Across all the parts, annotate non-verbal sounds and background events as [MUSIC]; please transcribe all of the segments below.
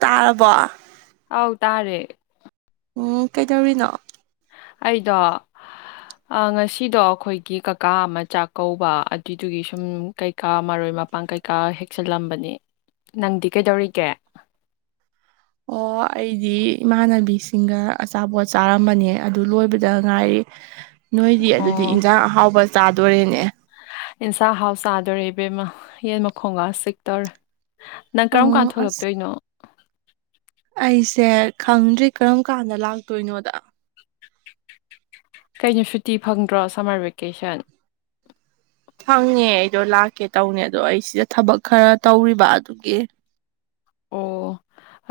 ꯇꯥꯔꯕꯣ ꯑꯧ ꯇꯥꯔꯦ ꯑꯣ ꯀꯩꯗꯧꯔꯤꯅꯣ ꯑꯩꯗꯣ ꯑꯥ ꯉꯁꯤꯗꯣ ꯑꯩꯈꯣꯏꯒꯤ ꯀꯀꯥ ꯑꯃ ꯆꯥꯛ ꯀꯧꯕ ꯑꯗꯨꯏꯗꯨꯒꯤ ꯁꯨꯝ ꯀꯩ__ ꯀꯥ ꯃꯔꯣꯏ ꯃꯄꯥꯡ ꯀꯩꯀꯥ ꯍꯦꯛꯆꯜꯂꯝꯕꯅꯤ ꯅꯪꯗꯤ ꯀꯩꯗꯧꯔꯤꯒꯦ ꯑꯣ ꯑꯩꯗꯤ ꯏꯃꯥꯟꯅꯕꯤꯁꯤꯡꯒ ꯑꯆꯥꯄꯣꯠ ꯆꯥꯔꯝꯕꯅꯦ ꯑꯗꯨ ꯂꯣꯏꯕꯗ ꯉꯥꯏꯔꯤ ꯅꯣꯏꯗꯤ ꯑꯗꯨꯗꯤ ꯑꯣ ꯏꯟꯖꯥꯡ ꯑꯍꯥꯎꯕ ꯆꯥꯗꯣꯔꯦꯅꯦ ꯏꯟꯁꯥ ꯍꯥꯎ ꯆꯥꯗꯣꯔꯦ ꯏꯕꯦꯝꯃ ꯌꯦꯟ ꯃꯈꯣꯡꯒ ꯆꯤꯛꯇꯧꯔꯦ ꯅꯪ ꯀꯔꯝ ꯀꯥꯟ ꯎꯝ ꯑꯁ ꯊꯣꯛꯂꯛꯇꯣꯏꯅꯣ ꯑꯩꯁꯦ ꯈꯪꯗ꯭ꯔꯤ ꯀꯔꯝ ꯀꯥꯟꯗ ꯂꯥꯛꯇꯣꯏꯅꯣꯗ ꯀꯩꯅꯣ ꯁꯨꯇꯤ ꯐꯪꯗ꯭ꯔꯣ ꯁꯝꯃꯔ ꯚꯦꯀꯦꯁꯟ ꯐꯪꯉꯦ ꯑꯩꯗꯣ ꯂꯥꯛꯀꯦ ꯇꯧꯅꯦ ꯑꯗꯣ ꯑꯩ ꯁꯤꯗ ꯊꯕꯛ ꯈꯔ ꯇꯧꯔꯤꯕ ꯑꯗꯨꯒꯤ ꯑꯣ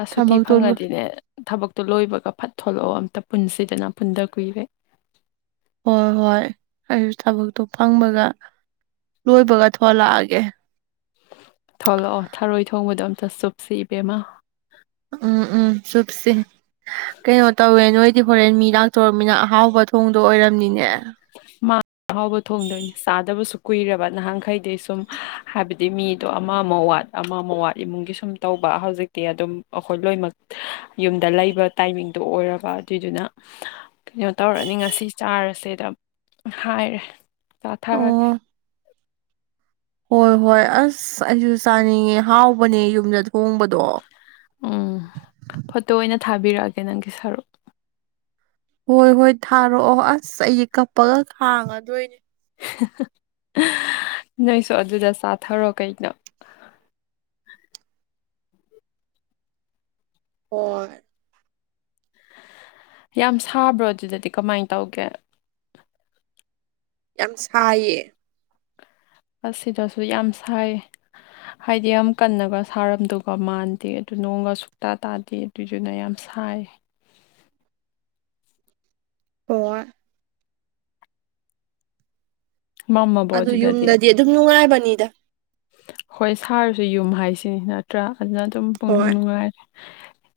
ꯑ ꯁꯨꯇꯤ ꯊꯕꯛꯇꯣ ꯂꯣꯏ ꯐꯪꯉꯗꯤꯅꯦ ꯊꯕꯛꯇꯣ ꯂꯣꯏꯕꯒ ꯐꯠ ꯊꯣꯛꯂꯣꯛꯑꯣ ꯑꯝꯇ ꯄꯨꯟꯁꯤꯗꯅ ꯄꯨꯟꯗ ꯀꯨꯏꯔꯦ ꯍꯣꯏ ꯍꯣꯏ ꯑꯩꯁꯨ ꯊꯕꯛꯇꯣ ꯐꯪꯕꯒ ꯂꯣꯏꯕꯒ ꯊꯣꯛꯂꯛꯑꯒꯦ ꯊꯣꯛꯂꯣꯛꯑꯣ ꯊꯔꯣꯏ ꯊꯣꯡꯕꯗꯣ ꯑꯝꯇ ꯆꯨꯞꯁꯤ ꯏꯕꯦꯝꯃ ꯎꯝ ꯎꯝ ꯆꯨꯞꯁꯤ ꯀꯩꯅꯣ ꯇꯧꯋꯦ ꯅꯣꯏ__ ꯗꯤ ꯍꯣꯔꯦꯟ ꯃꯤ ꯂꯥꯛꯇꯣꯔꯝꯃꯤꯅ ꯑꯍꯥꯎꯕ ꯊꯣꯡꯗꯣ ꯑꯣꯏꯔꯝꯅꯤꯅꯦ ꯃꯥ ꯑꯍꯥꯎꯕ ꯊꯣꯡꯗꯣꯏꯅꯤ ꯆꯥꯗꯕꯁꯨ ꯀꯨꯏꯔꯕ ꯅꯍꯥꯟꯈꯩꯗꯤ ꯁꯨꯝ ꯍꯥꯏꯕꯗꯤ ꯃꯤꯗꯣ ꯑꯃꯑꯃꯨꯛ ꯋꯥꯠ ꯑꯃꯃꯨꯛ ꯋꯥꯠ ꯏꯃꯨꯡꯒꯤ ꯁꯨꯝ ꯇꯧꯕ ꯍꯧꯖꯤꯛꯇꯤ ꯑꯗꯨꯝ ꯑꯈꯣꯏ ꯂꯣꯏꯃꯛ ꯌꯨꯝꯗ ꯂꯩꯕ ꯇꯥꯏꯃꯤꯡꯗꯣ ꯑꯣꯏꯔꯕ ꯑꯗꯨꯏꯗꯨꯅ ꯀꯩꯅꯣ ꯇꯧꯔꯅꯤ ꯉꯁꯤ ꯆꯥꯔꯁꯦꯗ ꯍꯥꯏꯔꯦ ꯆꯥꯊꯔꯒꯦ ꯑꯣ ꯍꯣꯏ ꯍꯣꯏ ꯑꯁ ꯑꯩꯁꯨ ꯆꯥꯅꯤꯡꯉꯦ ꯍꯥꯎꯕꯅꯦ ꯌꯨꯝꯗ ꯊꯣꯡꯕꯗꯣ ꯎꯝ ꯐꯣꯇꯣ ꯑꯣꯏꯅ ꯊꯥꯕꯤꯔꯛꯑꯒꯦ ꯅꯪꯒꯤ ꯁꯔꯨꯛ ꯍꯣꯏ ꯍꯣꯏ ꯊꯥꯔꯛꯑꯣ ꯑꯁ ꯑꯩ ꯀꯞꯄꯒ ꯈꯥꯡꯉꯗꯣꯏꯅꯦ ꯅꯣꯏꯁꯨ ꯑꯗꯨꯗ ꯆꯥꯊꯔꯣ ꯀꯩꯅꯣ ꯍ‌ꯣꯏ ꯌꯥꯝ ꯁꯥꯕ꯭ꯔꯣ ꯑꯗꯨꯗꯗꯤ ꯀꯃꯥꯏꯟ ꯇꯧꯒꯦ ꯌꯥꯝ ꯁꯥꯏꯌꯦ꯫ ꯑꯁ ꯁꯤꯗꯁꯨ ꯌꯥꯝ ꯁꯥꯏꯌ‌ꯦ꯫ ꯍꯥꯏꯗꯤ ꯌꯥꯝ ꯀꯟꯅꯒ ꯁꯥꯔꯝꯗꯧꯒ ꯃꯥꯟꯗꯦ ꯑꯗꯨ ꯅꯣꯡꯒ ꯁꯨꯛꯇꯥ ꯇꯥꯗꯦ꯫ ꯑꯗꯨꯏꯗꯨꯅ ꯌꯥꯝ ꯁꯥꯏꯌ‌ꯦ꯫ [UNINTELLIGIBLE] ꯃꯝꯃꯕꯣ ꯑꯗꯨ ꯑꯗꯨꯗꯗꯤ ꯌꯨꯝꯗꯗꯤ ꯑꯗꯨꯝ ꯅꯨꯡꯉꯥꯏꯕꯅꯤꯗ꯫ ꯍꯣꯏ ꯁꯥꯔꯁꯨ ꯌꯨꯝ ꯍꯥꯏꯁꯤꯅꯤ ꯅꯠꯇ꯭ꯔꯥ ꯑꯗꯨꯅ ꯑꯗꯨꯝ ꯄꯨꯡꯅꯨꯡ ꯍꯣꯏ ꯅꯨꯡꯉꯥꯏ꯫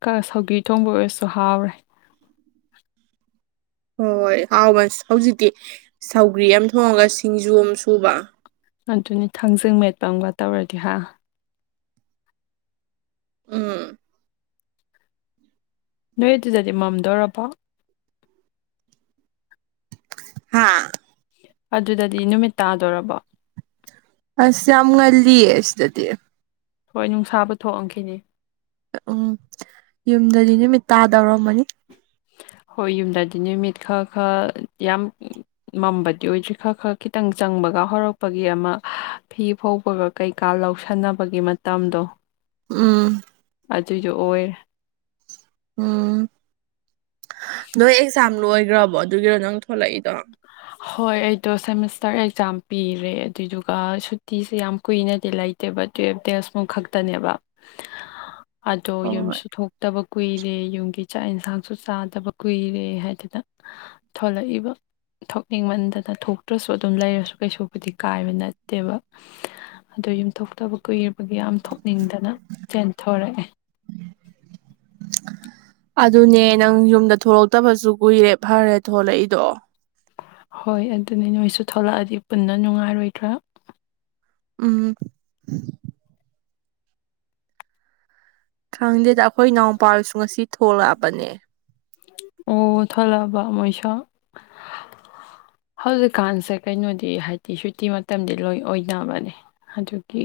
ꯀꯥ ꯁꯧꯒꯔꯤ ꯊꯣꯡꯕꯒꯁꯨ ꯍꯥꯎꯔꯦ꯫ ꯍꯣꯏ ꯍꯣꯏ ꯍꯥꯎꯕꯁ ꯍꯧꯖꯤꯛꯇꯤ ꯁꯧꯒ꯭ꯔꯤ ꯑꯃ ꯊꯣꯡꯉꯒ ꯁꯤꯡꯖꯨ ꯑꯃ ꯁꯨꯕ꯫ ꯑꯗꯨꯅꯤ ꯊꯥꯡꯖꯤꯡ ꯃꯦꯠꯄ ꯑꯃꯒ ꯇꯧꯔꯗꯤ ꯍꯥ꯫ ꯎꯝ꯫ ꯅꯣꯏ ꯑꯗꯨꯗꯗꯤ ꯃꯝꯗ‌ꯣꯔꯕꯣ꯫ ꯍꯥꯥ꯫ ꯑꯗꯨꯗꯗꯤ ꯅꯨꯃꯤꯠ ꯇꯥꯗꯣꯔꯕꯣ꯫ ꯑꯁ ꯌꯥꯝ ꯉꯜꯂꯤꯌꯦ ꯁꯤꯗꯗꯤ꯫ ꯍꯣꯏ ꯅꯨꯡꯁꯥꯕꯨ ꯊꯣꯛꯑꯝꯈꯤꯅꯤ꯫ ꯑ ꯎꯝ ꯌꯨꯝꯗꯗꯤ ꯅꯨꯃꯤꯠ ꯇꯥꯗꯧꯔꯝꯃꯅꯤ꯫ ꯍꯣꯏ ꯌꯨꯝꯗꯗꯤ ꯅꯨꯃꯤꯠ ꯈ ꯈ ꯌꯥꯝ ꯃꯝꯕꯗꯤ ꯑꯣꯏꯗ꯭ꯔꯤ ꯈꯔ ꯈꯔ ꯈꯤꯇꯪ ꯆꯪꯕꯒ ꯍꯧꯔꯛꯄꯒꯤ ꯑꯃ ꯐꯤ ꯐꯧꯕꯒ ꯀꯩꯀꯥ ꯂꯧꯁꯟꯅꯕꯒꯤ ꯃꯇꯝꯗꯣ꯫ ꯎꯝ꯫ ꯑꯗꯨꯏꯗ‌ꯣ ꯑꯣꯏꯔꯦ꯫ ꯎꯝ꯫ ꯅꯣꯏ ꯑꯦꯛꯖꯥꯝ ꯂꯣꯏꯈ꯭ꯔꯕꯣ ꯑꯗꯨꯒꯤꯔꯣ ꯅꯪ ꯊꯣꯛꯂꯛꯏꯗꯣ꯫ ꯍꯣꯏ ꯑꯩꯗꯣ ꯁꯦꯃꯤꯁꯇꯔ ꯑꯦꯛꯖꯥꯝ ꯄꯤꯔꯦ ꯑꯗꯨꯏꯗꯨꯒ ꯁꯨꯇꯤꯁꯦ ꯌꯥꯝ ꯀꯨꯏꯅꯗꯤ ꯂꯩ ꯇꯦꯕ ꯇꯨꯌꯦꯞ ꯗ‌ꯦꯁꯃꯨꯛ ꯈꯛꯇꯅꯦꯕ꯫ [INAUDIBLE] ꯑꯗꯣ ꯍꯣꯏ ꯌꯨꯝꯁꯨ ꯊꯣꯛ ꯇꯕ ꯀꯨꯏꯔꯦ ꯌꯨꯝꯒꯤ ꯆꯥꯛ ꯌꯦꯟꯁꯥꯡꯁꯨ ꯆꯥꯗꯕ ꯀꯨꯏꯔꯦ ꯍꯥꯏꯗꯅ꯫ ꯊꯣꯛꯂꯛꯏꯕ꯫ ꯊꯛꯅꯤꯡꯃꯟꯗꯅ ꯊꯣꯛꯇ꯭ꯔꯁꯨ ꯑꯗꯨꯝ ꯂꯩꯔꯁꯨ ꯀꯩꯁꯨꯕꯨꯗꯤ ꯀꯥꯏꯕ ꯅꯠꯇꯦꯕ꯫ ꯑꯗꯣ ꯌꯨꯝꯊꯣꯛꯇꯕ ꯀꯨꯏꯔꯕꯒꯤ ꯌꯥꯝ ꯊꯣꯛꯅꯤꯡꯗꯅ ꯆꯦꯟꯊꯣꯔꯛꯑꯦ꯫ ꯑꯗꯨꯅꯦ ꯅꯪ ꯌꯨꯝꯗ ꯊꯣꯛꯂꯛꯇꯕꯁꯨ ꯀꯨꯏꯔꯦ ꯐꯔꯦ ꯊꯣꯂꯛꯏꯗꯣ꯫ ꯍꯣꯏ ꯑꯗꯨꯅꯤ ꯅꯣꯏꯁꯨ ꯊꯂꯛꯑꯗꯤ ꯄꯨꯟꯅ ꯅꯨꯡꯉꯥꯏꯔꯣꯏꯗ꯭ꯔꯥ꯫ ꯎꯝ꯫ ꯈꯪꯗꯦꯗ ꯑꯩꯈꯣꯏ ꯏꯅꯥꯎꯄꯥ ꯍꯣꯏꯁꯨ ꯉꯁꯤ ꯊꯣꯛꯂꯛꯑꯕꯅꯦ꯫ ꯑꯣ ꯊꯣꯛꯂꯛꯑꯕ ꯃꯣꯏꯁꯨ꯫ ꯍꯧꯖꯤꯛꯀꯥꯟꯁꯦ ꯀꯩꯅꯣꯗꯤ ꯍꯥꯏꯗꯤ ꯁꯨꯇꯤ ꯃꯇꯝꯗꯤ ꯂꯣꯏ ꯑꯣꯏꯅꯕꯅꯦ꯫ ꯑꯗꯨꯒꯤ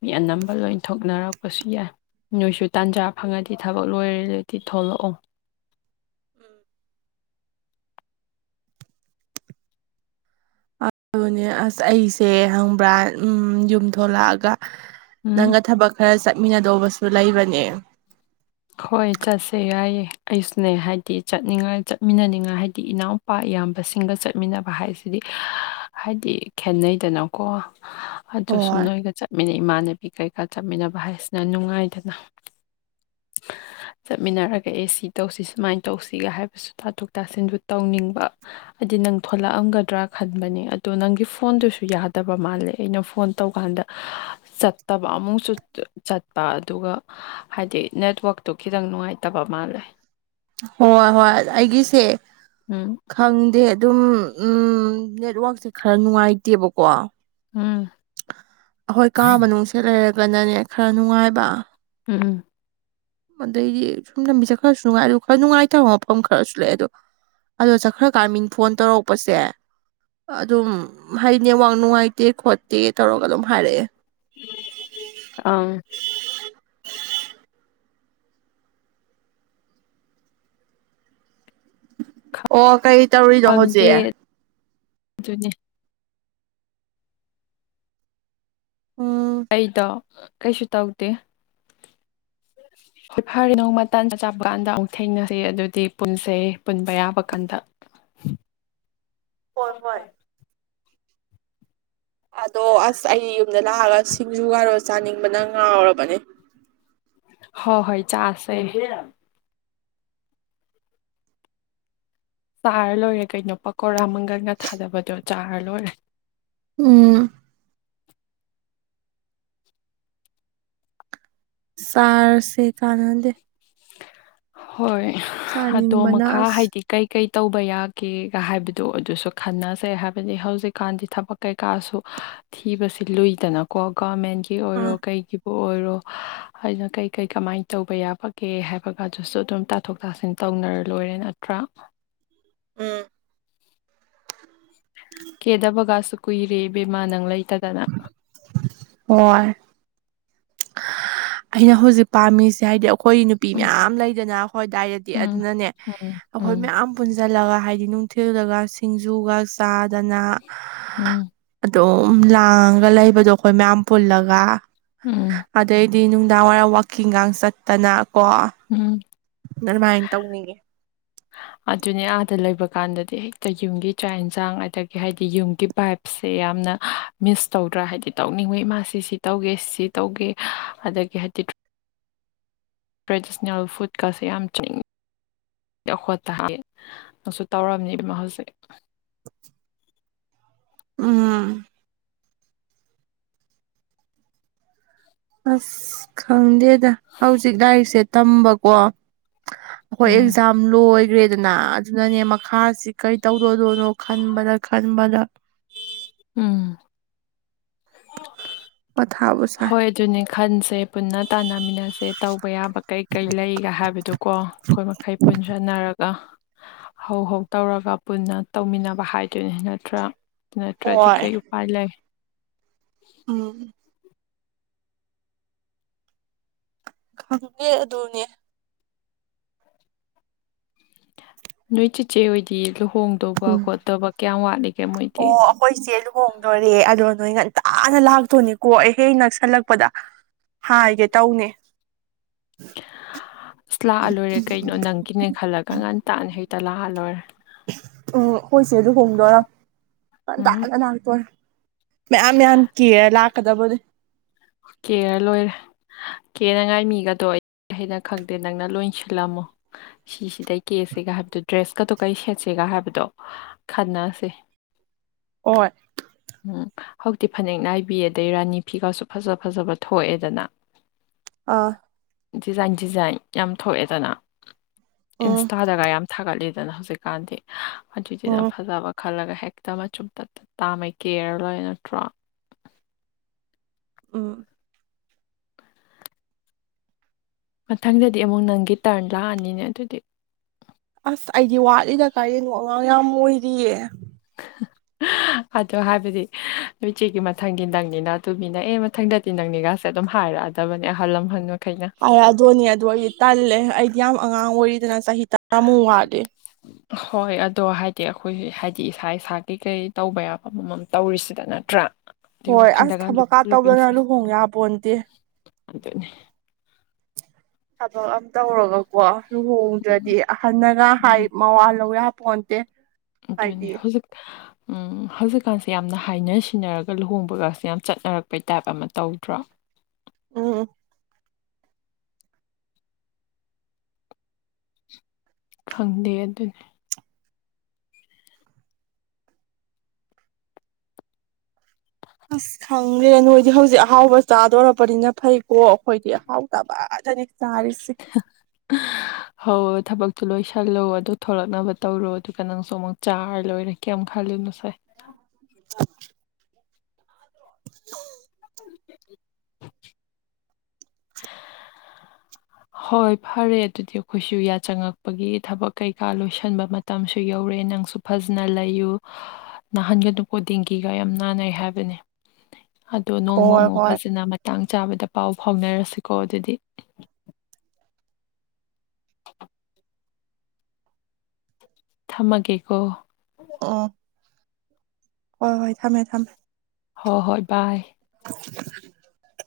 ꯃꯤ ꯑꯅꯝꯕ ꯂꯣꯏ ꯊꯣꯛꯅꯔꯛꯄꯁꯨ ꯌꯥꯏ꯫ ꯅꯣꯏꯁꯨ ꯇꯥꯟꯖꯥ ꯐꯪꯉꯗꯤ ꯊꯕꯛ ꯂꯣꯏꯔꯦꯗꯤ ꯊꯣꯛꯂꯛꯑꯣ꯫ ꯑꯗꯨꯅꯦ ꯑꯁ ꯑꯩꯁꯦ ꯈꯪꯕ꯭ꯔꯥ ꯎꯝ ꯌꯨꯝ ꯊꯣꯛꯂꯛꯑꯒ ꯎꯝ ꯅꯪꯒ ꯊꯕꯛ ꯈꯔ ꯆꯠꯃꯤꯟꯅꯗꯧꯕꯁꯨ ꯂꯩꯕꯅꯦ꯫ ꯍꯣꯏ ꯆꯠꯁꯦ ꯌꯥꯏꯌꯦ ꯑꯩꯁꯨꯅꯦ ꯍꯥꯏꯗꯤ ꯆꯠꯅꯤꯡꯉꯥꯏ ꯆꯠꯃꯤꯟꯅꯅꯤꯡꯉꯥꯏ ꯍꯥꯏꯗꯤ ꯏꯅꯥꯎ ꯄꯥ ꯏꯌꯥꯝꯕꯁꯤꯡꯒ ꯆꯠꯃꯤꯟꯅꯕ ꯍꯥꯏꯁꯤꯗꯤ ꯍꯥꯏꯗꯤ ꯈꯦꯠꯅꯩꯗꯅꯀꯣ꯫ [INAUDIBLE] ꯑꯗꯨ ꯁꯨꯝ ꯅꯣꯏꯒꯥ ꯆꯠꯃꯤꯟꯅꯩ ꯏꯃꯥꯟꯅꯕꯤ ꯀꯩꯀꯥ ꯆꯠꯃꯤꯟꯅꯕ ꯍꯥꯏꯁꯤꯅ ꯅꯨꯡꯉꯥꯏꯗꯅ [INAUDIBLE] ꯆꯠꯃꯤꯟꯅꯔꯒꯥ ꯑꯦ ꯁꯤ ꯇꯧꯁꯤ ꯁꯨꯃꯥꯏꯟ ꯇꯧꯁꯤꯒꯥ ꯍꯥꯏꯕꯁꯨ ꯇꯥꯊꯣꯛ ꯇꯥꯁꯤꯟꯗꯨ ꯇꯧꯅꯤꯡꯕ ꯑꯩꯗꯤ ꯅꯪ ꯊꯂꯛꯑꯝꯒꯗ꯭ꯔꯥ ꯈꯟꯕꯅꯦ ꯑꯗꯣ ꯅꯪꯒꯤ ꯐꯣꯟꯗꯨꯁꯨ ꯌꯥꯗꯕ ꯃꯥꯜꯂꯦ ꯑꯩꯅ ꯐꯣꯟ ꯇꯧꯀꯥꯟꯗꯥ [INAUDIBLE] ꯆꯠꯇꯕ ꯑꯃꯨꯛꯁꯨ ꯆꯠꯄ ꯑꯗꯨꯒꯥ ꯍꯥꯏꯗꯤ ꯅꯦꯠꯋꯔꯥꯛꯇꯨ ꯈꯤꯗꯪ ꯅꯨꯡꯉꯥꯏꯇꯕ ꯃꯥꯜꯂꯦ ꯍꯣꯏ ꯍꯣꯏ ꯑꯩꯒꯤꯁꯦ ꯎꯝ ꯈꯪꯗꯦ ꯑꯗꯨꯝ ꯎꯝ ꯅꯦꯠꯋꯥꯛꯁꯦ ꯈꯔ ꯅꯨꯡꯉꯥꯏꯇꯦꯕꯀꯣ ꯎꯝ ꯑꯈꯣꯏ ꯀꯥ ꯃꯅꯨꯡꯁꯦ ꯂꯩꯔꯒꯥꯅꯅꯦ ꯈꯔ ꯅꯨꯡꯉꯥꯏꯕ ꯎꯝ ꯎꯝ ꯑꯗꯩꯗꯤ ꯁꯨꯝ ꯂꯝꯕꯤꯁꯦ ꯈꯔꯁꯨ ꯅꯨꯡꯉꯥꯏ ꯑꯗꯨ ꯈꯔ ꯅꯨꯡꯉꯥꯏꯇꯕ ꯃꯐꯝ ꯈꯔꯁꯨ ꯂꯩ ꯑꯗꯣ ꯑꯗꯣ ꯆꯠꯈ꯭ꯔꯥ ꯀꯥꯟ ꯃꯤꯟ ꯐꯣꯟ ꯇꯧꯔꯛꯄꯁꯦ ꯑꯗꯨꯝ ꯍꯥꯏ ꯅꯦꯋꯥꯛ ꯅꯨꯡꯉꯥꯏꯇꯦ ꯈꯣꯠꯇꯦ ꯇꯧꯔꯒꯥ ꯑꯗꯨꯝ ꯍꯥꯏꯔꯛꯑꯦ ꯑꯪ ꯑꯣ ꯀꯩꯠ ꯐꯪꯇꯦ ꯗꯨꯅꯦ ꯎꯝ ꯑꯩꯗꯣ ꯀꯩꯁꯨ ꯇꯧꯗꯦ [INAUDIBLE] ꯍꯣꯏ ꯐꯥꯔꯦ ꯅꯣꯡꯃꯥ ꯇꯟ ꯆꯥ ꯆꯥꯕ ꯀꯥꯟꯗ ꯑꯃꯨꯛ ꯊꯦꯡꯅꯁꯤ ꯑꯗꯨꯗꯤ ꯄꯨꯟꯁꯦ ꯄꯨꯟꯕ ꯌꯥꯕ ꯀꯥꯟꯗꯥ [INAUDIBLE] ꯍꯣꯏ ꯍꯣꯏꯠ ꯑꯗꯣ ꯑꯁ ꯑꯩ ꯌꯨꯝꯗꯥ ꯂꯥꯛꯑꯒ ꯁꯤꯡꯖꯨꯒꯥꯔꯣ ꯆꯥꯅꯤꯡꯕꯅ ꯉꯥꯎꯔꯕꯅꯦ ꯍꯣ ꯍꯣꯏ ꯆꯥꯁꯦ [UNINTELLIGIBLE] ꯆꯥꯔ ꯂꯣꯏꯔꯦ ꯀꯩꯅꯣ ꯄꯀꯣꯔꯥ ꯃꯪꯒꯜꯒꯥ ꯊꯥꯗꯕꯗꯣ ꯆꯥꯔ ꯂꯣꯏꯔꯦ ꯎꯝ ꯆꯥꯔꯁꯦ ꯀꯥꯅꯗꯦ ꯍꯣꯏ ꯑꯗꯣ ꯆꯥꯅꯤꯡꯕꯅ ꯃꯈꯥ ꯑꯁ ꯍꯥꯏꯗꯤ ꯀꯩꯀꯩ ꯇꯧꯕ ꯌꯥꯒꯦꯒꯥ ꯍꯥꯏꯕꯗꯣ ꯑꯗꯨꯁꯨ ꯈꯟꯅꯁꯦ ꯍꯥꯏꯕꯗꯤ ꯍꯧꯖꯤꯛꯀꯥꯟꯗꯤ ꯊꯕꯛ ꯀꯩꯀꯥꯁꯨ ꯊꯤꯕꯁꯤ ꯂꯨꯏꯗꯅꯀꯣ ꯒꯣꯔꯃꯦꯟꯒꯤ ꯒꯤ ꯑꯣꯏꯔꯣ ꯎꯝ ꯀꯩꯒꯤꯕꯨ ꯑꯣꯏꯔꯣ ꯍꯥꯏꯅ ꯀꯩ ꯀꯩ ꯀꯃꯥꯏꯟ ꯇꯧꯕ ꯌꯥꯕ ꯀꯦ ꯍꯥꯏꯕꯒ ꯑꯗꯨꯁꯨ ꯑꯗꯨꯝ ꯇꯥꯊꯣꯛ ꯇꯥꯁꯤꯟ ꯇꯧꯅꯔꯥ ꯂꯣꯏꯔꯦ ꯅꯠꯇ꯭ꯔꯥ ꯎꯝ [INAUDIBLE] ꯀꯦꯗꯕꯒꯁꯨ ꯀꯨꯏꯔꯦ ꯏꯕꯦꯝꯃꯥ ꯅꯪ ꯂꯩꯇꯗꯅ ꯋꯣꯏ [INAUDIBLE] ꯑꯩꯅ ꯍꯨꯖꯤꯛ ꯄꯥꯝꯃꯤꯁꯦ ꯍꯥꯏꯗꯤ ꯑꯈꯣꯏ ꯅꯨꯞ ꯅꯨꯄꯤ ꯎꯝ ꯃꯌꯥꯝ ꯂꯩꯗꯅ ꯑꯈꯣꯏ ꯗꯥꯏꯗꯗꯤ ꯎꯝ ꯑꯗꯨꯅꯅꯦ ꯎꯝ ꯑꯈꯣꯏ ꯎꯝ ꯃꯌꯥꯝ ꯄꯨꯟꯖꯜꯂꯒꯥ ꯍꯥꯏꯗꯤ ꯅꯨꯡꯊꯤꯜꯗꯥꯒ ꯁꯤꯡꯖꯨꯒꯥ ꯆꯥꯗꯅ ꯎꯝ ꯗꯨꯝ ꯂꯥꯡꯉꯒ ꯂꯩꯕꯗꯣ ꯑꯈꯣꯏ ꯃꯌꯥꯝ ꯄꯨꯜꯂꯒꯥ ꯎꯝ ꯑꯗꯩꯗꯤ ꯅꯨꯡꯗꯥꯡꯋꯥꯏꯔꯝ ꯋꯥꯛꯀꯤꯡꯒꯥꯡ ꯆꯠꯇꯥꯅ ꯀꯣ ꯎꯝ ꯗꯔꯃꯥꯏꯟ ꯇꯧꯅꯤꯡꯉꯦ ꯑꯗꯨꯅꯦ ꯑꯥꯗ ꯂꯩꯕ ꯀꯥꯟꯗꯥꯗꯤ ꯍꯦꯛꯇꯥ ꯌꯨꯝꯒꯤ ꯆꯥꯛ ꯍꯦꯟꯖꯥꯡ ꯑꯗꯒꯤ ꯍꯥꯏꯗꯤ ꯌꯨꯝꯒꯤ ꯚꯥꯏꯞ ꯁꯦ ꯌꯥꯝꯅ ꯃꯤꯁ ꯇꯧꯗ꯭ꯔꯥ ꯍꯥꯏꯗꯤ ꯇꯧꯅꯤꯡꯕꯩ ꯃꯥ ꯁꯤ ꯁꯤ ꯇꯧꯒꯦ ꯁꯤ ꯇꯧꯒꯦ ꯑꯗꯒꯤ [UNINTELLIGIBLE] ꯇ꯭ꯔꯦꯗꯤꯁꯅꯦꯜ ꯐꯨꯠꯀꯁꯦ ꯌꯥꯝ ꯆꯤꯡ [UNINTELLIGIBLE] ꯎꯝ ꯑꯁ ꯈꯪꯗꯦꯗ ꯍꯧꯖꯤꯛ ꯂꯥꯏꯔꯤꯛꯁꯦ ꯇꯝꯕꯀꯣ ꯑꯩꯈꯣꯏ ꯎꯝ ꯑꯦꯛꯖꯥꯝ ꯂꯣꯏꯒꯔꯦ ꯑꯗꯨꯅ ꯑꯗꯨꯅꯅꯦ ꯃꯈꯥꯁꯤ ꯀꯔꯤ ꯇꯧꯔꯣꯏꯗꯣꯅꯣ ꯈꯟꯕꯗ ꯈꯟꯕꯗ ꯎꯝ ꯃꯊꯥꯕꯨ ꯁꯥꯏ ꯍꯣꯏ ꯑꯗꯨꯅꯤ ꯈꯟꯁꯦ ꯄꯨꯟꯅ ꯇꯥꯟꯅꯃꯤꯟꯅꯁꯦ ꯇꯧ ꯇꯧꯕ ꯌꯥꯕꯥ ꯀꯩꯀꯩ ꯂꯩ ꯍꯥꯏꯕꯗꯣꯀꯣ ꯑꯩꯈꯣꯏ ꯃꯈꯩ ꯄꯨꯟꯁꯤꯟꯅꯔꯒ ꯍꯧ ꯍꯧ ꯇꯧꯔꯒ ꯄꯨꯟꯅ ꯇꯧꯃꯤꯟꯅꯕ ꯍꯥꯏꯗꯨꯅꯤ ꯅꯠꯇ꯭ꯔꯥ ꯅꯠꯇ꯭ꯔꯗꯤ ꯍꯣꯏ ꯀꯩ ꯎꯄꯥꯏ ꯂꯩ ꯎꯝ ꯈꯪꯗꯦꯑꯗꯨꯅꯦ ꯅꯣꯏ ꯆꯤꯆꯦ ꯍꯣꯏꯗꯤ ꯂꯨꯍꯣꯡꯗꯧꯕ ꯎꯝ ꯈꯣꯠꯇꯕ ꯀꯌꯥꯝ ꯋꯥꯠꯂꯤꯒꯦ ꯃꯣꯏꯗꯤ ꯑꯩꯈꯣꯏꯁꯦ ꯂꯨꯍꯣꯡꯗꯣꯔꯦ ꯑꯗꯣ ꯅꯣꯏ ꯉꯟꯇꯥꯥꯅ ꯂꯥꯛꯇꯣꯅꯤꯀꯣ ꯑꯩ ꯍꯦꯛ ꯅꯛꯁꯜꯂꯛꯄꯗ ꯍꯥꯏꯒꯦ ꯇꯧꯅꯦ ꯑꯁ ꯂꯥꯛꯑ ꯂꯣꯏꯔꯦ ꯀꯩꯅꯣ ꯅꯪꯒꯤꯅꯦ ꯈꯜꯂꯒ ꯉꯟꯇꯥꯅ ꯍꯦꯛꯇ ꯂꯥꯛꯑ ꯂꯣꯏꯔꯦ ꯎꯝ ꯑꯩꯈꯣꯏꯁꯦ ꯑꯗꯨ ꯍꯣꯡꯗꯣꯏꯔꯥ ꯎꯝ ꯉꯟꯇꯥꯅꯥ ꯂꯥꯛꯇꯣꯏ ꯃꯌꯥꯝ ꯌꯥꯝ ꯀꯦꯔꯥ ꯂꯥꯛꯀꯗꯕꯗꯤ ꯀꯦꯔ ꯂꯣꯏꯔꯦ ꯀꯦꯅꯉꯥꯏ ꯃꯤꯒꯗꯣ ꯑꯩ ꯈꯪꯗꯦ ꯅꯪꯅ ꯂꯣꯏꯁꯤꯜꯂꯝꯃꯣ ꯁꯤꯁꯤꯗꯩ ꯀꯦꯁꯦꯒ ꯍꯥꯏꯕꯗꯣ ꯗ꯭ꯔꯦꯁꯀꯗꯨ ꯀꯩ ꯁꯦꯠꯁꯦꯒ ꯍꯥꯏꯕꯗꯣ ꯈꯥꯟꯅꯁꯦ ꯍꯣꯏ ꯎꯝ ꯍꯧꯖꯤꯛꯇꯤ ꯐꯅꯦꯛ ꯅꯥꯏꯕꯤ ꯑꯗꯩ ꯔꯥꯅꯤ ꯐꯤꯒꯁꯨ ꯐꯖ ꯐꯖꯕ ꯊꯣꯛꯑꯦꯗꯅ ꯑꯥ ꯗꯤꯖꯥꯏꯟ ꯗꯤꯖꯥꯏꯟ ꯌꯥꯝ ꯊꯣꯛꯑꯦꯗꯅ ꯎꯝ ꯏꯟꯁꯇꯥꯗꯒ ꯌꯥꯝ ꯊꯥꯒꯠꯂꯤꯗꯅ ꯍꯧꯖꯤꯛꯀꯥꯟꯗꯤ ꯑꯗꯨꯏꯁꯤꯅ ꯎꯝ ꯐꯖꯕ ꯈꯜꯂꯒ ꯍꯦꯛꯇ ꯃꯆꯨꯝ ꯇꯞ ꯇꯞ ꯇꯥꯃꯩ ꯀꯦꯔ ꯂꯣꯏꯔꯦ ꯅꯠꯇ꯭ꯔꯣ ꯎꯝ ꯃꯊꯪꯗꯗꯤ ꯑꯃꯨꯛ ꯅꯪꯒꯤ ꯇꯔꯟ ꯂꯥꯛꯑꯅꯤꯅꯦ ꯑꯗꯨꯗꯤ ꯑꯁ ꯑꯩꯗꯤ ꯋꯥꯠꯂꯤꯗ ꯀꯥꯏꯗꯩꯅꯣꯅꯣ ꯑꯉꯥꯡ ꯌꯥꯝ ꯑꯣꯏꯔꯤꯌꯦ ꯑꯗꯣ ꯍꯥꯏꯕꯗꯤ ꯅꯣꯏꯆꯦꯒꯤ ꯃꯊꯪꯗꯤ ꯅꯪꯅꯤꯅ ꯇꯨꯃꯤꯅ ꯑꯦ ꯃꯊꯪꯗꯗꯤ ꯅꯪꯅꯤꯒꯥꯁꯦ ꯑꯗꯨꯝ ꯍꯥꯏꯔꯛꯑꯗꯕꯅꯦ ꯑꯍꯜ ꯂꯃꯍꯟ ꯃꯈꯩꯅ ꯑꯗꯨꯅꯦ ꯑꯗꯣ ꯑꯩꯗꯤ ꯇꯜꯂꯦ ꯑꯩꯗꯤ ꯌꯥꯝ ꯑꯉꯥꯡ ꯑꯣꯏꯔꯤꯗꯅ ꯆꯍꯤ ꯇꯔꯥꯃꯨꯛ ꯋꯥꯠꯂꯤ ꯍꯣꯏ ꯑꯗꯣ ꯍꯥꯏꯗꯤ ꯑꯩꯈꯣꯏꯁ ꯍꯥꯏꯗꯤ ꯏꯁꯥ ꯏꯁꯥ ꯀꯩꯀꯩ ꯇꯧꯕ ꯌꯥꯕ ꯑꯃꯃꯝ ꯇꯧꯔꯤꯁꯤꯗ ꯅꯠꯇ꯭ꯔꯥ ꯑꯗꯨꯏ ꯍꯣꯏ ꯑꯁ ꯋꯥꯈꯜꯗꯒ ꯊꯕꯛ ꯀꯥ ꯇꯧꯗꯅ ꯂꯨꯍꯣꯡ ꯌꯥ ꯄꯣꯟꯗꯦ ꯑꯗꯨꯅꯦ ꯊꯕꯛ ꯑꯝ ꯇꯧꯔꯒ ꯀꯣ ꯎꯝ ꯂꯨꯍꯣꯡꯗ꯭ꯔꯗꯤ ꯑꯍꯟꯅꯒ ꯍꯥꯏ ꯎꯝ ꯃꯋꯥ ꯂꯧꯌꯥꯄꯣꯟꯇꯦ ꯑꯗꯨꯅꯤ ꯍꯧꯖꯤꯛ [UNINTELLIGIBLE] ꯎꯝ ꯍꯧꯖꯤꯛꯀꯥꯟꯁꯦ ꯌꯥꯝꯅ ꯍꯥꯏꯅ ꯁꯤꯟꯅꯔꯒ ꯂꯨꯍꯣꯡꯕꯒꯁꯦ ꯌꯥꯝꯅ ꯆꯠꯅꯔꯛꯄꯩ ꯇꯥꯏꯞ ꯑꯃ ꯇꯧꯗ꯭ꯔꯣ [UNINTELLIGIBLE] ꯈꯪꯗꯦ ꯑꯗꯨꯅꯦ ꯑꯁ ꯈꯪꯗꯦ ꯅꯣꯏꯗꯤ ꯍꯧꯖꯤꯛ ꯑꯍꯥꯎꯕ ꯆꯥꯗꯣꯔꯕꯅꯤꯅ ꯐꯩꯀꯣ ꯑꯩꯈꯣꯏꯗꯤ ꯑꯍꯥꯎꯇꯕꯥ ꯇꯅꯤ ꯆꯥꯔꯤꯁꯤ [UNINTELLIGIBLE] ꯍꯦ ꯊꯕꯛꯇꯨ ꯂꯣꯏꯁꯜꯂꯣ ꯑꯗꯨ ꯊꯣꯛꯂꯛꯅꯕ ꯇꯧꯔꯣ ꯑꯗꯨꯒ ꯅꯪꯁꯨ ꯑꯃꯨꯛ ꯆꯥꯔ ꯂꯣꯏꯔꯦ ꯀꯦꯝ ꯈꯪꯂꯨꯅꯨꯁꯦ [INAUDIBLE] [UNINTELLIGIBLE] ꯍꯣꯏ ꯐꯔꯦ ꯑꯗꯨꯗꯤ ꯑꯩꯈꯣꯏꯁꯨ ꯌꯥꯆꯪꯉꯛꯄꯒꯤ ꯊꯕꯛ ꯀꯩꯀꯥ ꯂꯣꯏꯁꯟꯕ ꯃꯠ ꯇꯝꯁꯨ ꯌꯧꯔꯦ ꯅꯪꯁꯨ ꯐꯖꯅ ꯂꯩꯌꯨ ꯅꯥꯍꯟꯒꯅꯨꯀꯣ ꯗꯦꯡꯒꯤꯒ ꯌꯥꯝ ꯅꯥꯟꯅꯩ ꯍꯥꯏꯕꯅꯦ ꯑꯗꯣ ꯅꯣꯡꯃ ꯍꯣꯏ ꯑꯃꯨꯛ ꯍꯣꯏ ꯐꯖꯅ ꯃꯇꯥꯡ ꯆꯥꯕꯗ ꯄꯥꯎ ꯐꯥꯎꯅꯔꯁꯤꯀꯣ ꯑꯗꯨꯗꯤ [INAUDIBLE] ꯊꯝꯃꯒꯦꯀꯣ ꯑꯣ ꯍꯣꯏ ꯍꯣꯏ ꯊꯝꯃꯦ ꯊꯝꯃꯦ ꯍꯣ ꯍꯣꯏ ꯕꯥꯏ [INAUDIBLE]